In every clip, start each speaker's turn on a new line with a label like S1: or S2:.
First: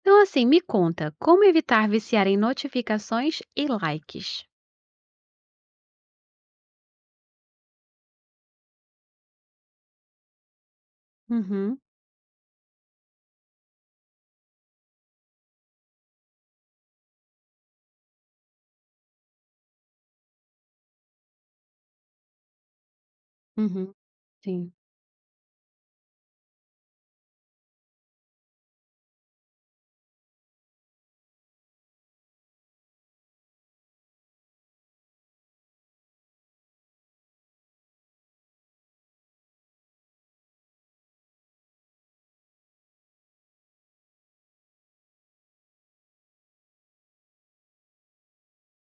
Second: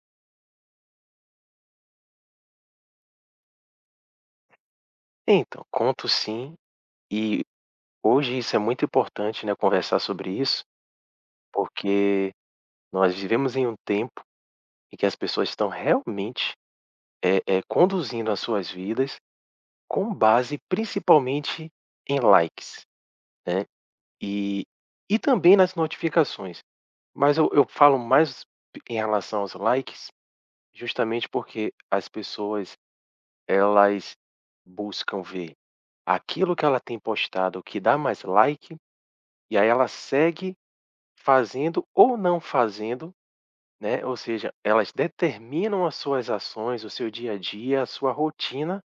S1: Então, assim, me conta, como evitar viciar em notificações e likes?
S2: Então, conto sim, e hoje isso é muito importante, né, conversar sobre isso,
S1: Uhum,
S2: porque nós vivemos em um tempo em que as pessoas estão realmente, conduzindo as suas vidas com base principalmente em likes, né,
S1: uhum,
S2: e
S1: sim.
S2: e também nas notificações. Mas eu falo mais em relação aos likes, justamente porque as pessoas, elas buscam ver aquilo que ela tem postado que dá mais like. E aí ela segue fazendo ou não fazendo, né, ou seja, elas determinam as suas ações, o seu dia a dia, a sua rotina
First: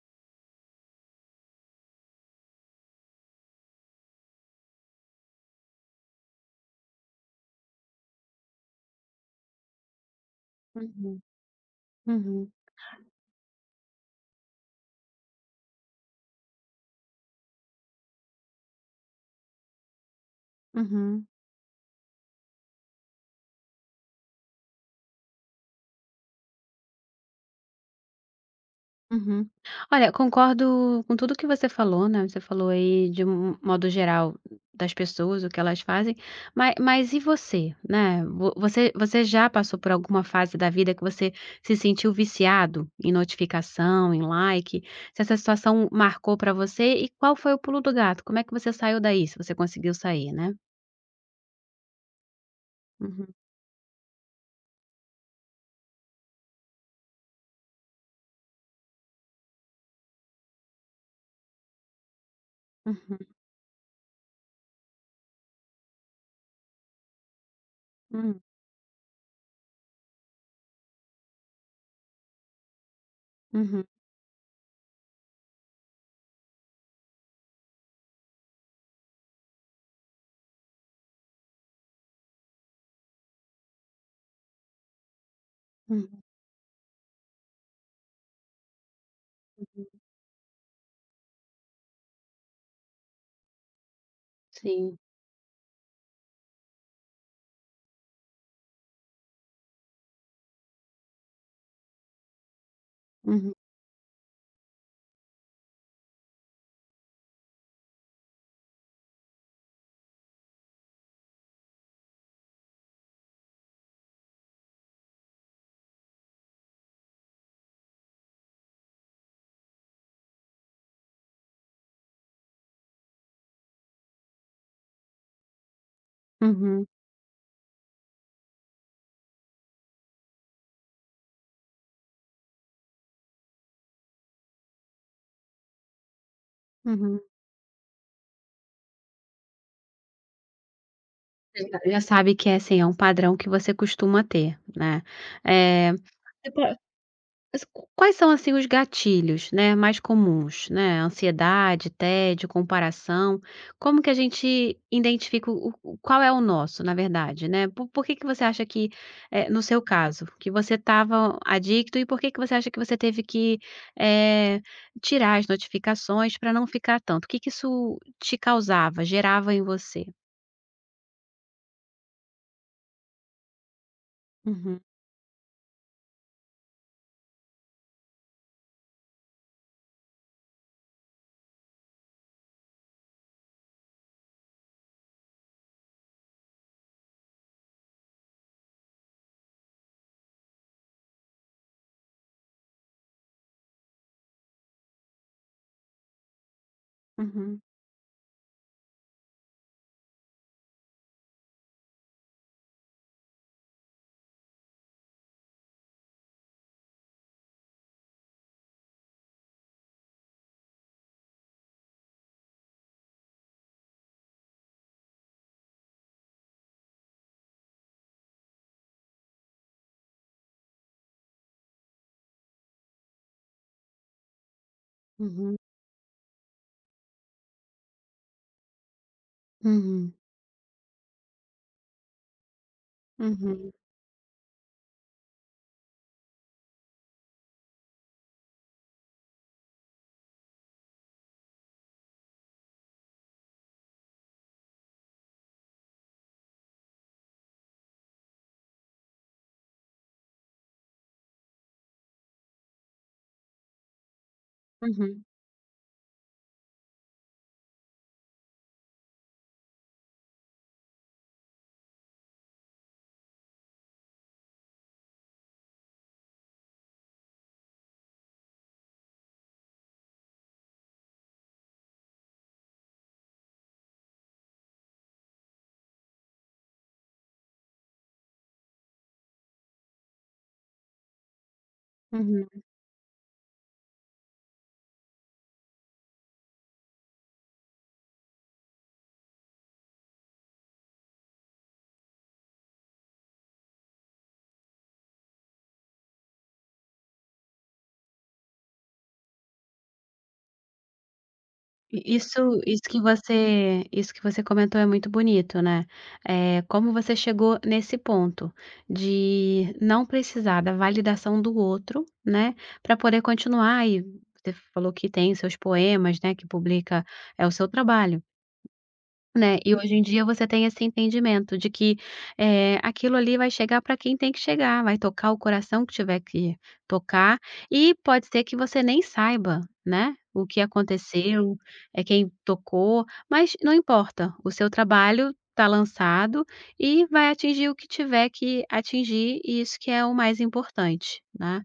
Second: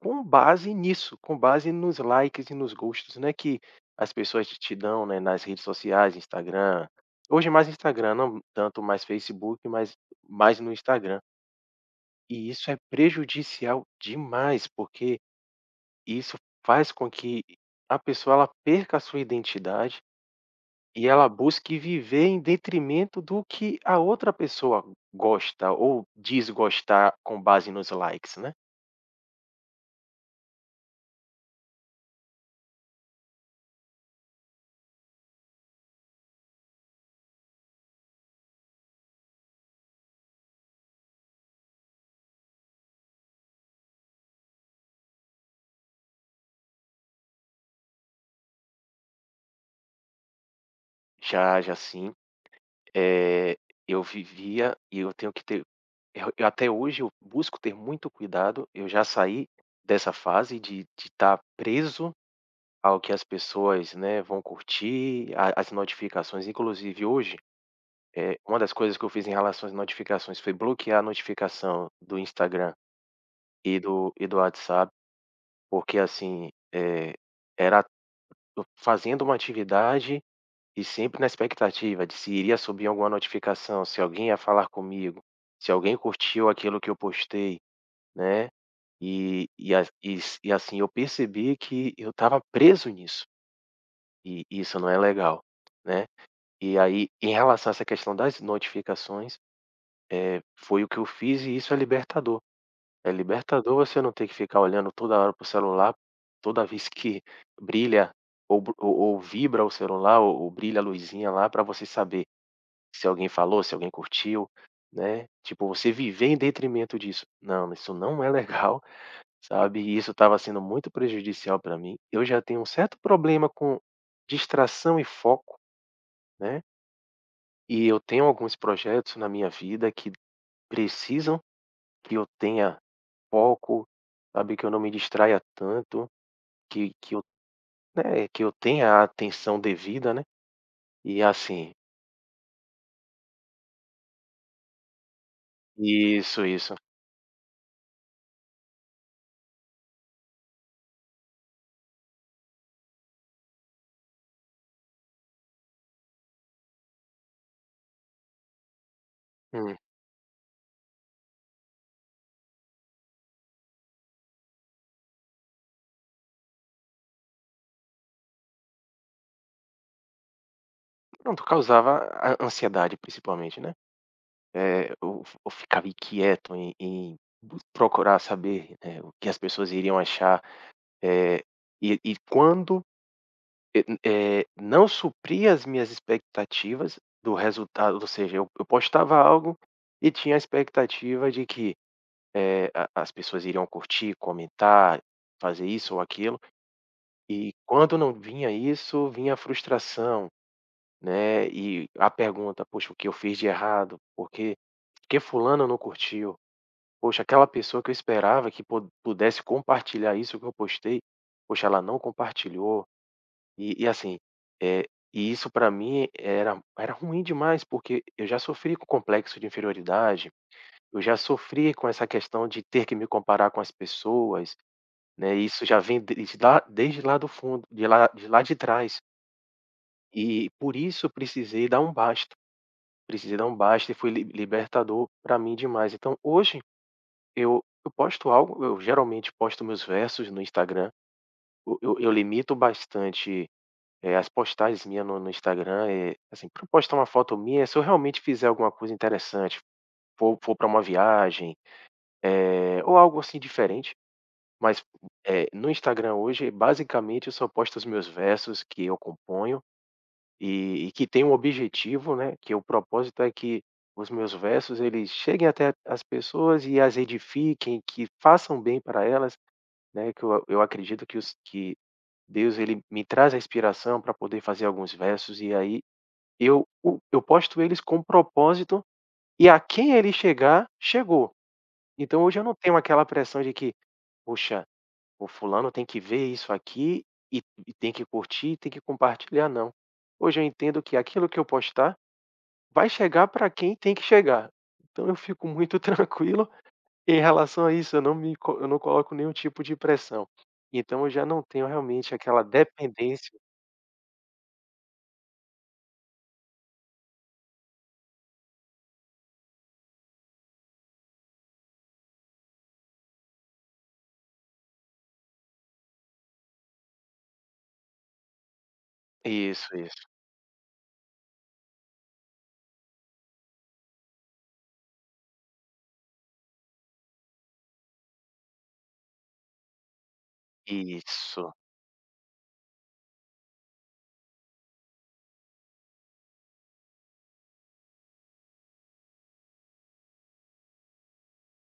S2: com base nisso, com base nos likes e nos gostos, né, que as pessoas te dão, né, nas redes sociais, Instagram. Hoje mais Instagram, não tanto mais Facebook, mas mais no
S1: Uhum,
S2: Instagram. E
S1: uhum,
S2: isso é prejudicial demais, porque isso faz com que a pessoa ela perca a sua identidade e
S1: uhum.
S2: ela busque viver em detrimento do que a outra pessoa gosta ou diz com base nos likes, né.
S1: Uhum. Olha, concordo com tudo que você falou, né, você falou aí de um modo geral das pessoas, o que elas fazem, mas, e você, né, vo você você já passou por alguma fase da vida que você se sentiu viciado em notificação, em like? Se essa situação marcou pra você e qual foi o pulo do gato? Como é que você saiu daí, se você conseguiu sair, né?
S2: Já já sim,
S1: Uhum,
S2: eh, eu vivia e eu tenho que ter, eu até hoje eu busco ter muito cuidado, eu já saí dessa fase de estar preso ao que
S1: uhum,
S2: as pessoas, né, vão curtir, a as notificações, inclusive hoje,
S1: hum,
S2: uma das coisas que eu fiz em relação às notificações foi bloquear a notificação do Instagram e
S1: uhum,
S2: do WhatsApp. Porque assim, era eu fazendo uma atividade e sempre na expectativa de se iria subir alguma notificação, se alguém ia falar comigo, se alguém
S1: uhum,
S2: curtiu aquilo que eu postei, né. E
S1: uhum,
S2: as e s e assim, eu percebi que eu estava preso nisso, e isso não
S1: sim,
S2: é legal, né. E aí, em relação a essa questão das notificações, foi o que eu fiz e isso é libertador. É
S1: uhum,
S2: libertador você não ter que ficar olhando toda hora pro celular, toda vez que brilha ou bru ou vibra o celular ou brilha a luzinha lá para você saber se alguém falou, se alguém curtiu, né. Tipo, você viver em detrimento disso. Não, isso não é legal, sabe, e isso estava sendo muito prejudicial para mim. Eu já tenho um certo problema com distração e foco, né,
S1: uhum,
S2: e eu tenho alguns projetos na minha vida que precisam que eu tenha foco, sabe, que eu não me distraia tanto. Que
S1: uhum.
S2: eu Né, que eu tenha a atenção devida, né, e
S1: Você
S2: assim
S1: já sabe que é, assim, é um padrão que você costuma ter, né. Eh,
S2: isso,
S1: você po
S2: isso.
S1: mas quais são, assim, os gatilhos, né, mais comuns, né, ansiedade, tédio, comparação, como que a gente identifica o qual é o nosso, na verdade, né? Po por que que você acha que, no
S2: Hum.
S1: seu caso, que você estava adicto e por que que você acha que você teve que, eh, tirar as notificações para não ficar tanto? O que que isso te causava, gerava em você?
S2: Pronto, causava a ansiedade principalmente, né.
S1: Uhum,
S2: Eu ficava inquieto em procurar saber, o que as pessoas iriam achar, eh, e quando, eh n- não supria as minhas expectativas do resultado, ou seja, eu postava algo e tinha a expectativa de que, a as pessoas iriam curtir, comentar, fazer isso ou aquilo. E
S1: uhum,
S2: quando não vinha isso, vinha a frustração, né, e a pergunta: "Poxa, o que eu fiz de errado? Por que fulano não curtiu? Poxa, aquela pessoa que eu esperava que po pudesse compartilhar isso que eu postei, poxa, ela não compartilhou". E assim, eh, isso para mim era ruim demais, porque eu já sofri com o complexo de inferioridade, eu já sofri com essa questão de ter que me comparar com as pessoas, né,
S1: uhum.
S2: isso já vem desde lá do fundo, de lá de trás.
S1: Uhum,
S2: E por isso precisei dar um basta, precisei dar um
S1: uhum,
S2: basta e foi li libertador para mim demais. Então hoje eu posto algo, eu geralmente posto meus versos no Instagram, eu limito bastante, as postagens minhas no Instagram, assim, pra postar uma foto minha, se eu realmente fizer alguma coisa interessante, for pra uma viagem, ou algo assim diferente, mas,
S1: uhum,
S2: no Instagram hoje basicamente eu só posto os meus versos que eu componho. E que tem um objetivo, né, que o propósito é que os meus versos eles cheguem até as pessoas e as edifiquem, que façam bem para elas, né, que eu acredito que os que Deus ele me traz a inspiração para poder fazer alguns versos e aí eu posto eles com propósito e a quem ele chegar, chegou. Então hoje eu não
S1: uhum.
S2: tenho aquela pressão de que: "Poxa, o fulano tem que ver isso aqui e tem que curtir, tem que compartilhar", não. Hoje eu entendo que aquilo que eu postar vai chegar para quem tem que chegar. Então eu fico muito tranquilo em relação a isso, eu não me co eu não coloco nenhum tipo de pressão. Então eu já não tenho realmente
S1: E
S2: aquela
S1: isso que
S2: dependência.
S1: você comentou é muito bonito, né. É como você chegou nesse ponto de não precisar da validação do outro, né, para poder continuar e você falou que tem seus poemas, né, que publica, é o seu trabalho. Né,
S2: Isso,
S1: e hoje em
S2: isso.
S1: dia você tem esse entendimento de que, aquilo ali vai chegar para quem tem que chegar, vai tocar o coração que tiver que tocar, e pode ser que você nem saiba, né, o que
S2: Isso,
S1: aconteceu, é quem tocou, mas não importa, o seu trabalho está lançado e vai atingir o que tiver que atingir e isso que é o mais importante, né.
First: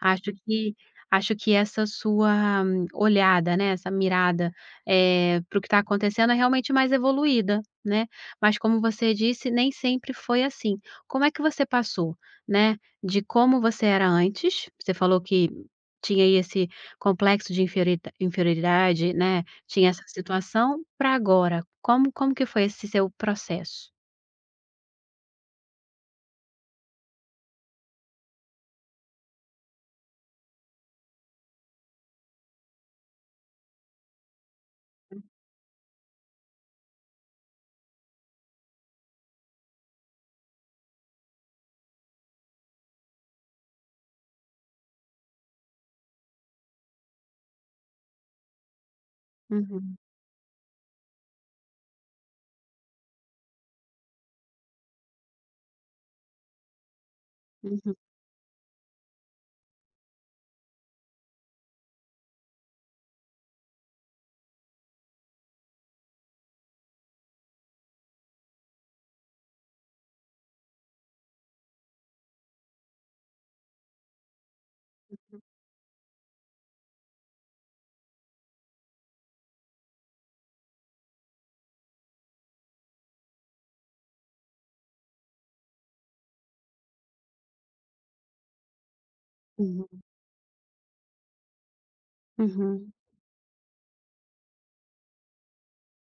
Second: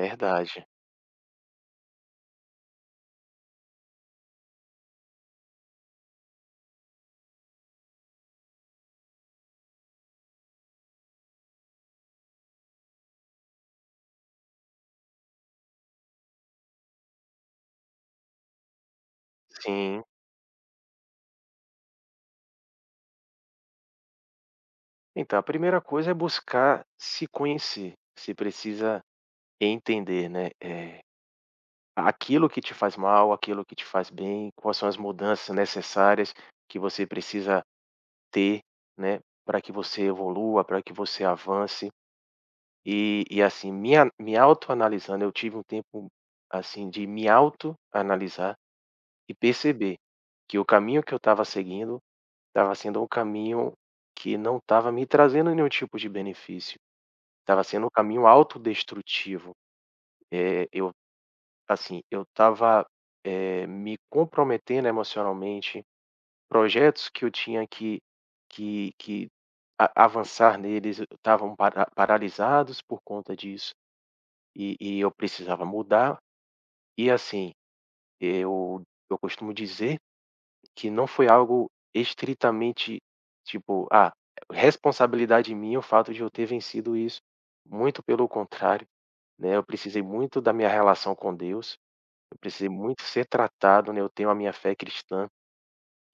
S1: Acho que acho que essa sua olhada, né, essa mirada para o que está acontecendo é realmente mais evoluída, né. Mas como você disse, nem sempre foi assim. Como é que você passou, né, de como você era antes, você falou que tinha aí esse complexo de inferioridade, né, tinha essa
S2: Sim.
S1: situação, para agora, como como que foi esse seu processo?
S2: Então a primeira coisa é buscar se conhecer. Você precisa entender, né, é aquilo que te faz mal, aquilo que te faz bem, quais são as mudanças necessárias que você precisa ter, né, para que você evolua, para que você avance. E assim, me autoanalisando, eu tive um tempo, assim, de me autoanalisar e
S1: Uhum,
S2: perceber que o caminho que eu estava seguindo, estava sendo um caminho que não estava me trazendo nenhum tipo de benefício, estava sendo um
S1: uhum,
S2: caminho autodestrutivo. Eu assim, eu estava, me comprometendo emocionalmente, projetos que eu tinha que a avançar neles estavam paralisados por conta disso, e eu precisava mudar. E assim, eu eu costumo dizer que não foi algo estritamente, tipo: "Ah, responsabilidade minha o fato de eu ter vencido isso". Muito pelo contrário, né, eu precisei
S1: uhum,
S2: muito da minha relação com Deus, eu precisei
S1: uhum,
S2: muito ser tratado, né, eu tenho a minha fé cristã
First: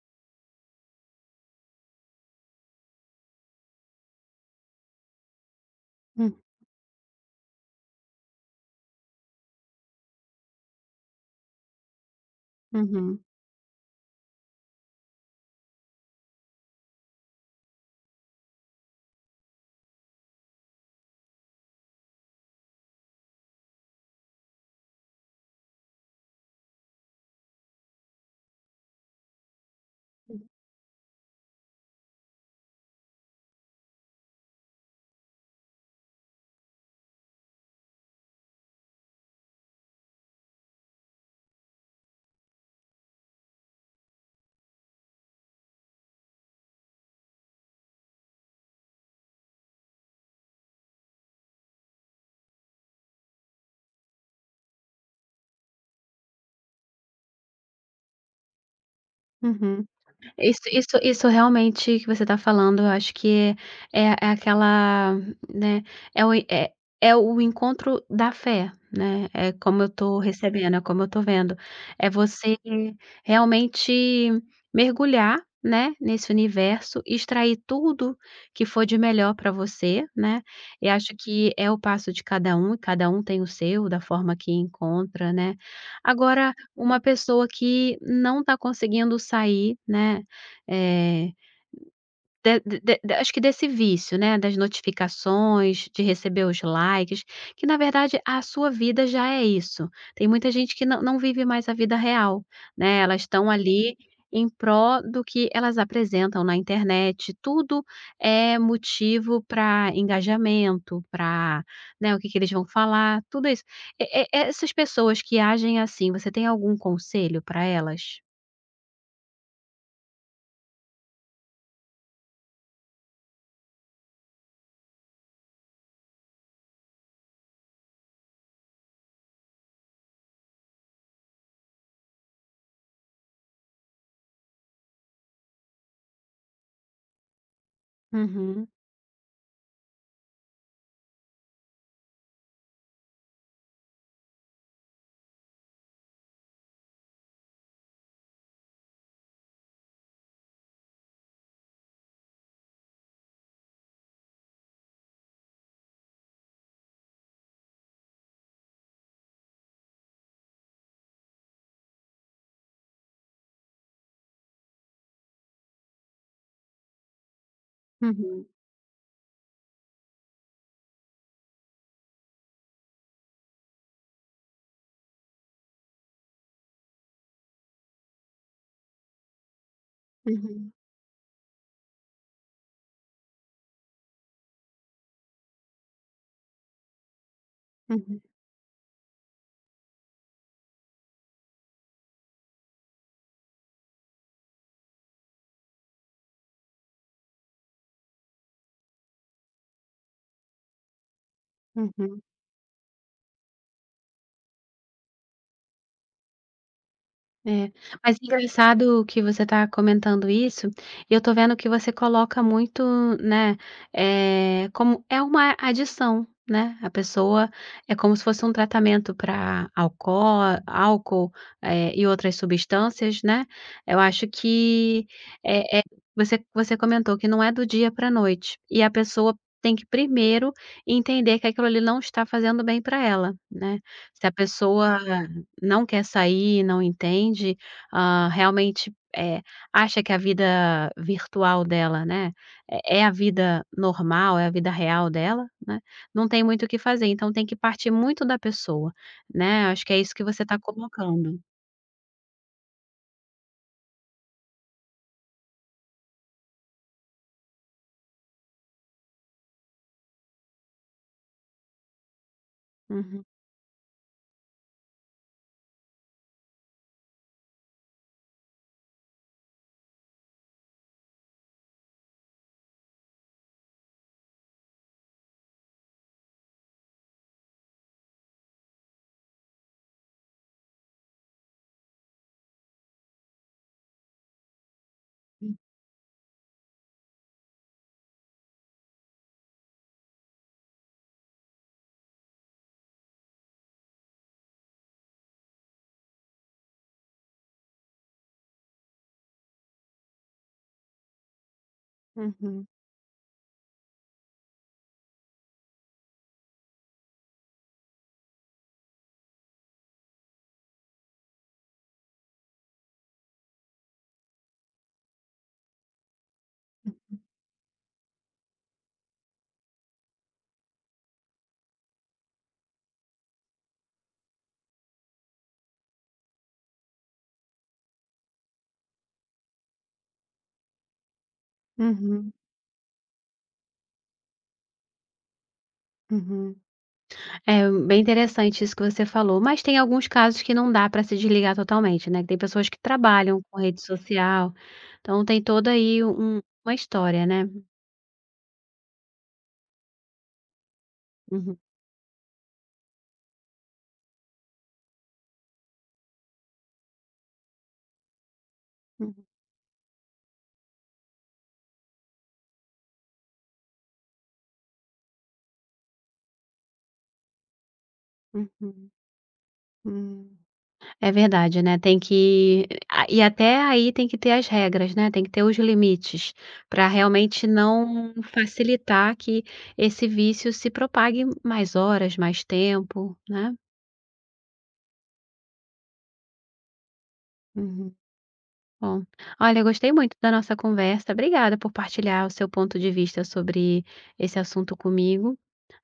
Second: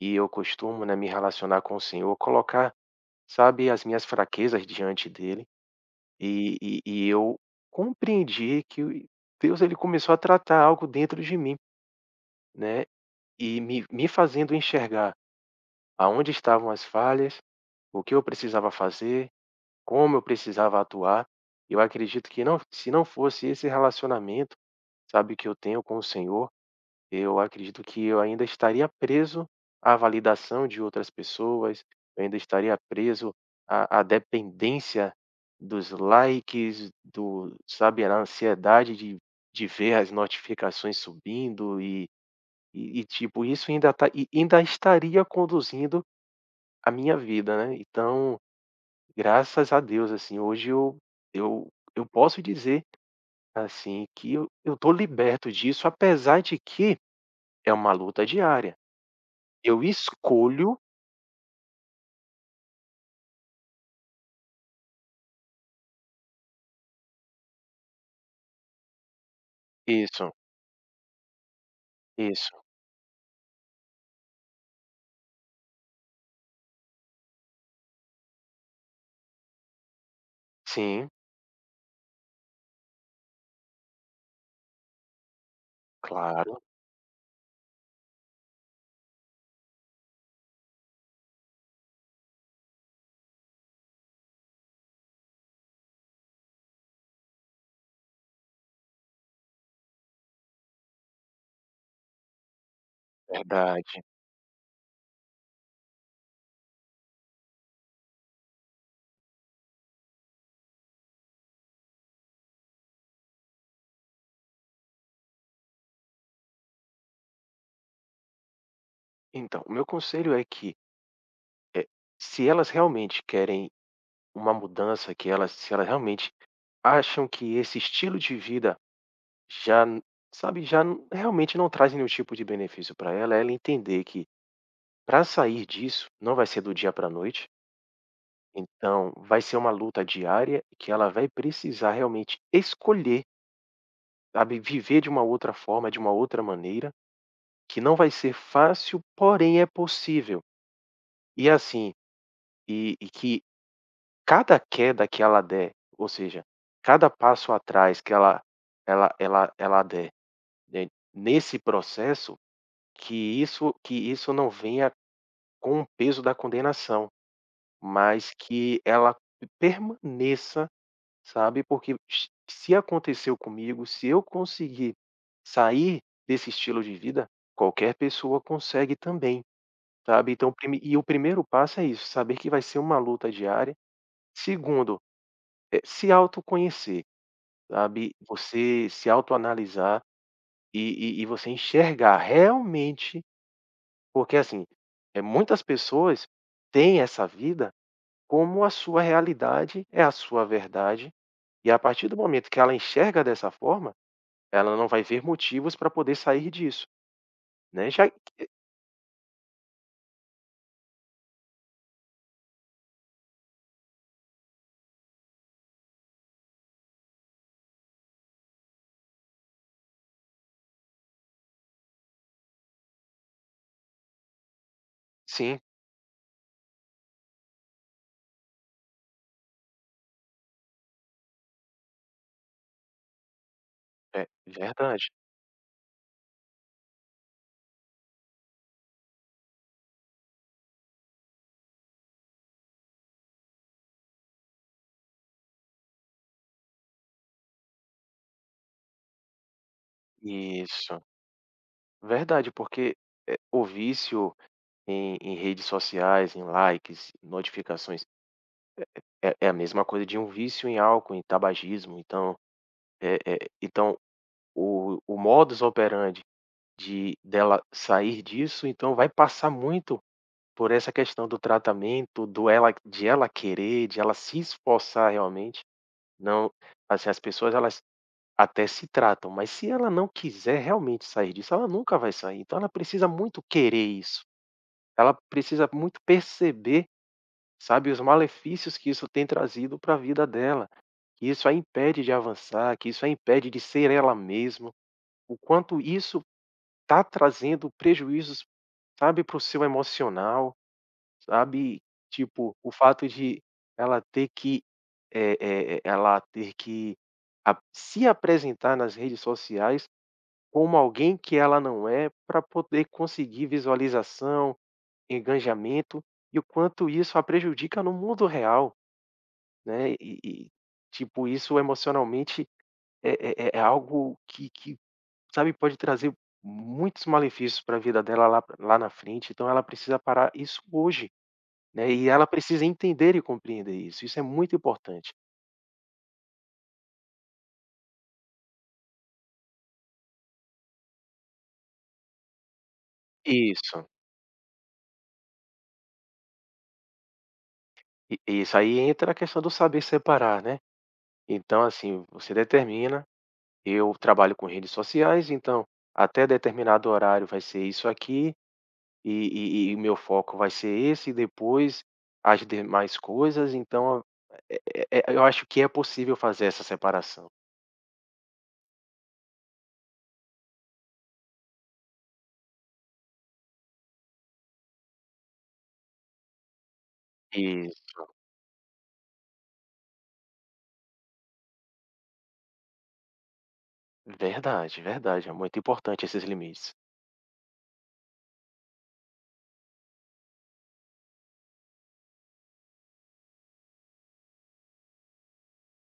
S2: e eu costumo, né, me relacionar com o Senhor, colocar, sabe, as minhas fraquezas diante dele,
S1: hum,
S2: e eu compreendi que o Deus ele começou a tratar algo dentro de mim, né,
S1: uhum,
S2: e me fazendo enxergar aonde estavam as falhas, o que eu precisava fazer, como eu precisava atuar. Eu acredito que se não fosse esse relacionamento, sabe, que eu tenho com o Senhor, eu acredito que eu ainda estaria preso à validação de outras pessoas, eu ainda estaria preso à dependência dos likes, do, sabe, a ansiedade de ver as notificações subindo e, e, tipo, isso ainda, tá, e ainda estaria conduzindo a minha vida, né? Então, graças a Deus, assim, hoje eu, eu posso dizer, assim, que eu tô liberto disso, apesar de que é uma luta diária. Eu
S1: uhum. Isso
S2: escolho
S1: isso isso realmente que você está falando, eu acho que é aquela, né, é o é é o encontro da fé, né, é como eu estou
S2: isso,
S1: recebendo, é como eu estou vendo. É você
S2: isso.
S1: realmente mergulhar, né, nesse universo, extrair tudo que for de melhor para você, né, e
S2: Sim,
S1: acho que é o passo de cada um, e cada um tem o seu, da forma que encontra, né. Agora,
S2: claro,
S1: uma pessoa que não está conseguindo sair, né, eh, de acho que desse vício, né, das notificações, de receber os likes, que na verdade a sua vida já é isso. Tem muita gente que não vive mais a vida real, né, elas estão ali
S2: verdade.
S1: em prol do que elas apresentam na internet, tudo é motivo para engajamento, para o que que eles vão falar, tudo isso. E essas pessoas que agem assim, você tem algum conselho para elas?
S2: Então, o meu conselho é que, eh, se elas realmente querem uma mudança, que elas se elas realmente acham que esse estilo de vida já n sabe, já n realmente não traz nenhum tipo de benefício para ela, é ela entender que para sair disso não vai ser do dia para a noite,
S1: Uhum,
S2: então vai ser uma luta diária que ela vai precisar realmente escolher, sabe, viver de uma outra forma, de uma outra maneira. Que não vai ser fácil, porém é possível. E assim, que cada queda que ela der, ou seja, cada passo atrás que ela der, né, nesse processo, que isso que isso não venha com o peso da condenação, mas
S1: uhum,
S2: que ela permaneça, sabe, porque x se aconteceu comigo, se eu conseguir sair desse estilo de vida, qualquer pessoa consegue também. Sabe, então
S1: uhum,
S2: o primeiro passo é isso, saber que vai ser uma luta diária. Segundo, se autoconhecer, sabe,
S1: uhum.
S2: você se autoanalisar e você enxergar realmente porque, assim, é muitas pessoas têm essa vida como a sua realidade, é a sua verdade, e a partir do
S1: Uhum.
S2: momento que ela enxerga dessa forma, ela não vai ver motivos para poder sair disso,
S1: É.
S2: né, já
S1: Mas engraçado que você está comentando isso, e eu tô vendo que você coloca muito, né, como é uma adição, né, a pessoa é como se fosse um tratamento para álcool, álcool, e outras substâncias, né. Eu acho que,
S2: sim,
S1: é eh, é, você comentou que não é do dia para a noite, e a pessoa tem que primeiro entender que aquilo ali não está fazendo bem para ela, né. Se
S2: é
S1: a pessoa
S2: verdade.
S1: não quer sair, não entende, realmente, acha que a vida virtual dela, né, é a vida normal, é a vida real dela, né, não tem muito o que fazer, então tem que partir muito da pessoa, né, acho que é isso que você está
S2: Isso,
S1: colocando.
S2: verdade, porque, o vício em redes sociais, em likes, notificações, é a mesma coisa de um vício em álcool, em tabagismo, então,
S1: Uhum,
S2: então o modus operandi de dela sair disso, então vai passar muito por essa questão do tratamento, do ela de ela querer, de ela se esforçar realmente, não assim, as pessoas elas até se tratam, mas se ela não quiser realmente sair disso, ela nunca vai sair, então ela precisa muito querer isso, ela precisa muito perceber, sabe, os malefícios que isso tem trazido para a vida dela, que isso a impede de avançar, que isso a impede de ser ela mesma, o quanto isso está trazendo prejuízos, sabe, para o seu emocional, sabe, tipo,
S1: uhum,
S2: o fato de ela ter que, ela ter que a se apresentar nas redes sociais como alguém que ela não é para poder conseguir visualização, engajamento, e o quanto isso a prejudica no mundo real. Né, tipo, isso emocionalmente é algo que sabe, pode trazer muitos malefícios para a vida dela lá na frente, então ela precisa parar isso hoje, né, e ela
S1: uhum,
S2: precisa entender e compreender isso, isso é muito importante.
S1: uhum. É bem interessante isso que você falou, mas tem alguns casos que não dá para se desligar totalmente, né, que tem pessoas que trabalham com rede
S2: Isso,
S1: social, então tem toda aí uma história, né.
S2: i isso, aí entra a questão do saber separar, né.
S1: Uhum.
S2: Então, assim, você determina, eu trabalho com redes sociais, então até determinado horário vai ser isso aqui.
S1: Uhum,
S2: E e o meu foco vai ser esse, e depois as demais coisas, então é eu acho que é possível fazer essa separação.
S1: uhum, hum. É verdade, né, tem que a e até aí tem que ter as regras, né, tem que ter os limites, para realmente
S2: Isso,
S1: não facilitar que esse vício se propague mais horas, mais tempo, né.
S2: verdade, verdade, é muito importante esses limites.
S1: Uhum. Bom, olha, eu gostei muito da nossa conversa, obrigada por partilhar o seu ponto de vista sobre esse assunto comigo.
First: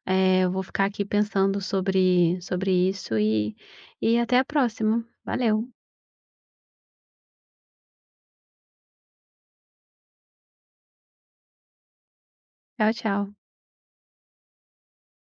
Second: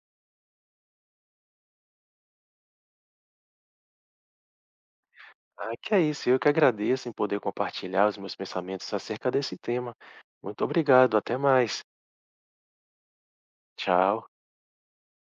S1: Eu vou ficar aqui pensando sobre isso e até a próxima. Valeu,
S2: Ah, que é isso, eu que agradeço em poder compartilhar os meus pensamentos acerca desse tema. Muito obrigado, até mais.
S1: tchau, tchau.
S2: Tchau.